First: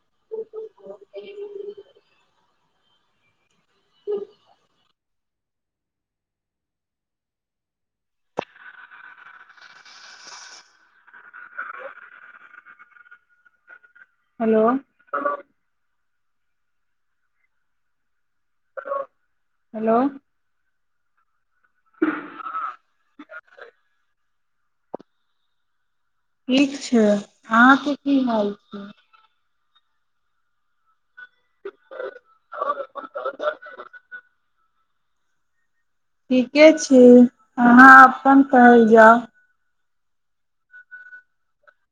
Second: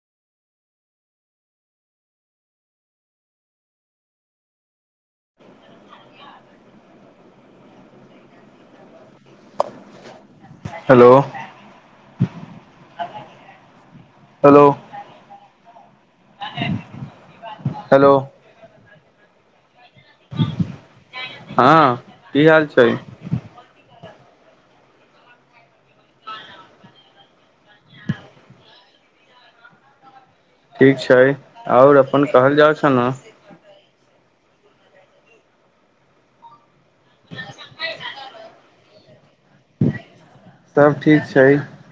[inaudible] hello hello hello hello हँ की हाल छै निक छै अहाँके की हाल छै ठीक छै आओर अपन कहल जाउ छ ने ठीके छै अहाँ अपन कहल जाउ सब ठीक छै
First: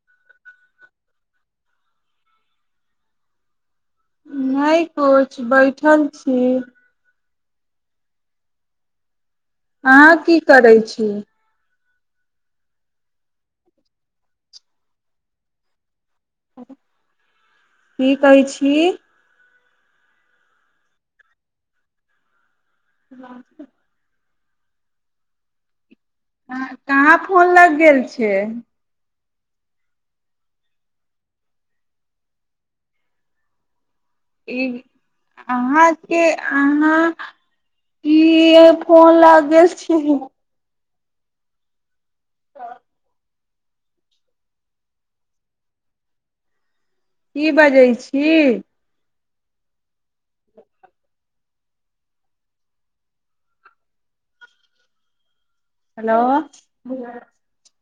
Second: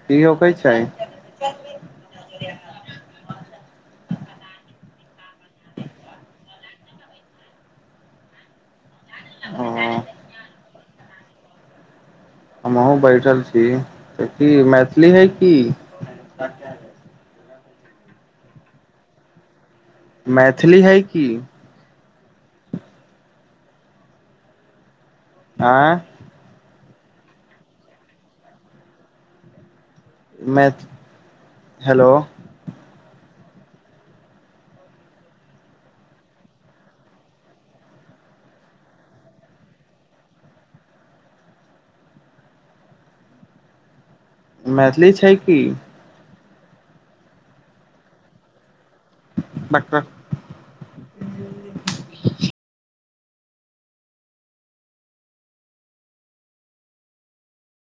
की होक छै नहि किछु बैठल छी ओ अहाँ हमहुँ की करै छी हमहु बैठल छी तऽ की मैथिली है की [inaudible] की कहै छी मैथिली है की [unintelligible] आँय कहाँ फोन लग गेल छियै मैथिली हेलो ई अहाँके अहाँ क फोन लग छी [inaudible] मैथिली छै की की बजै छी डकटर हेलो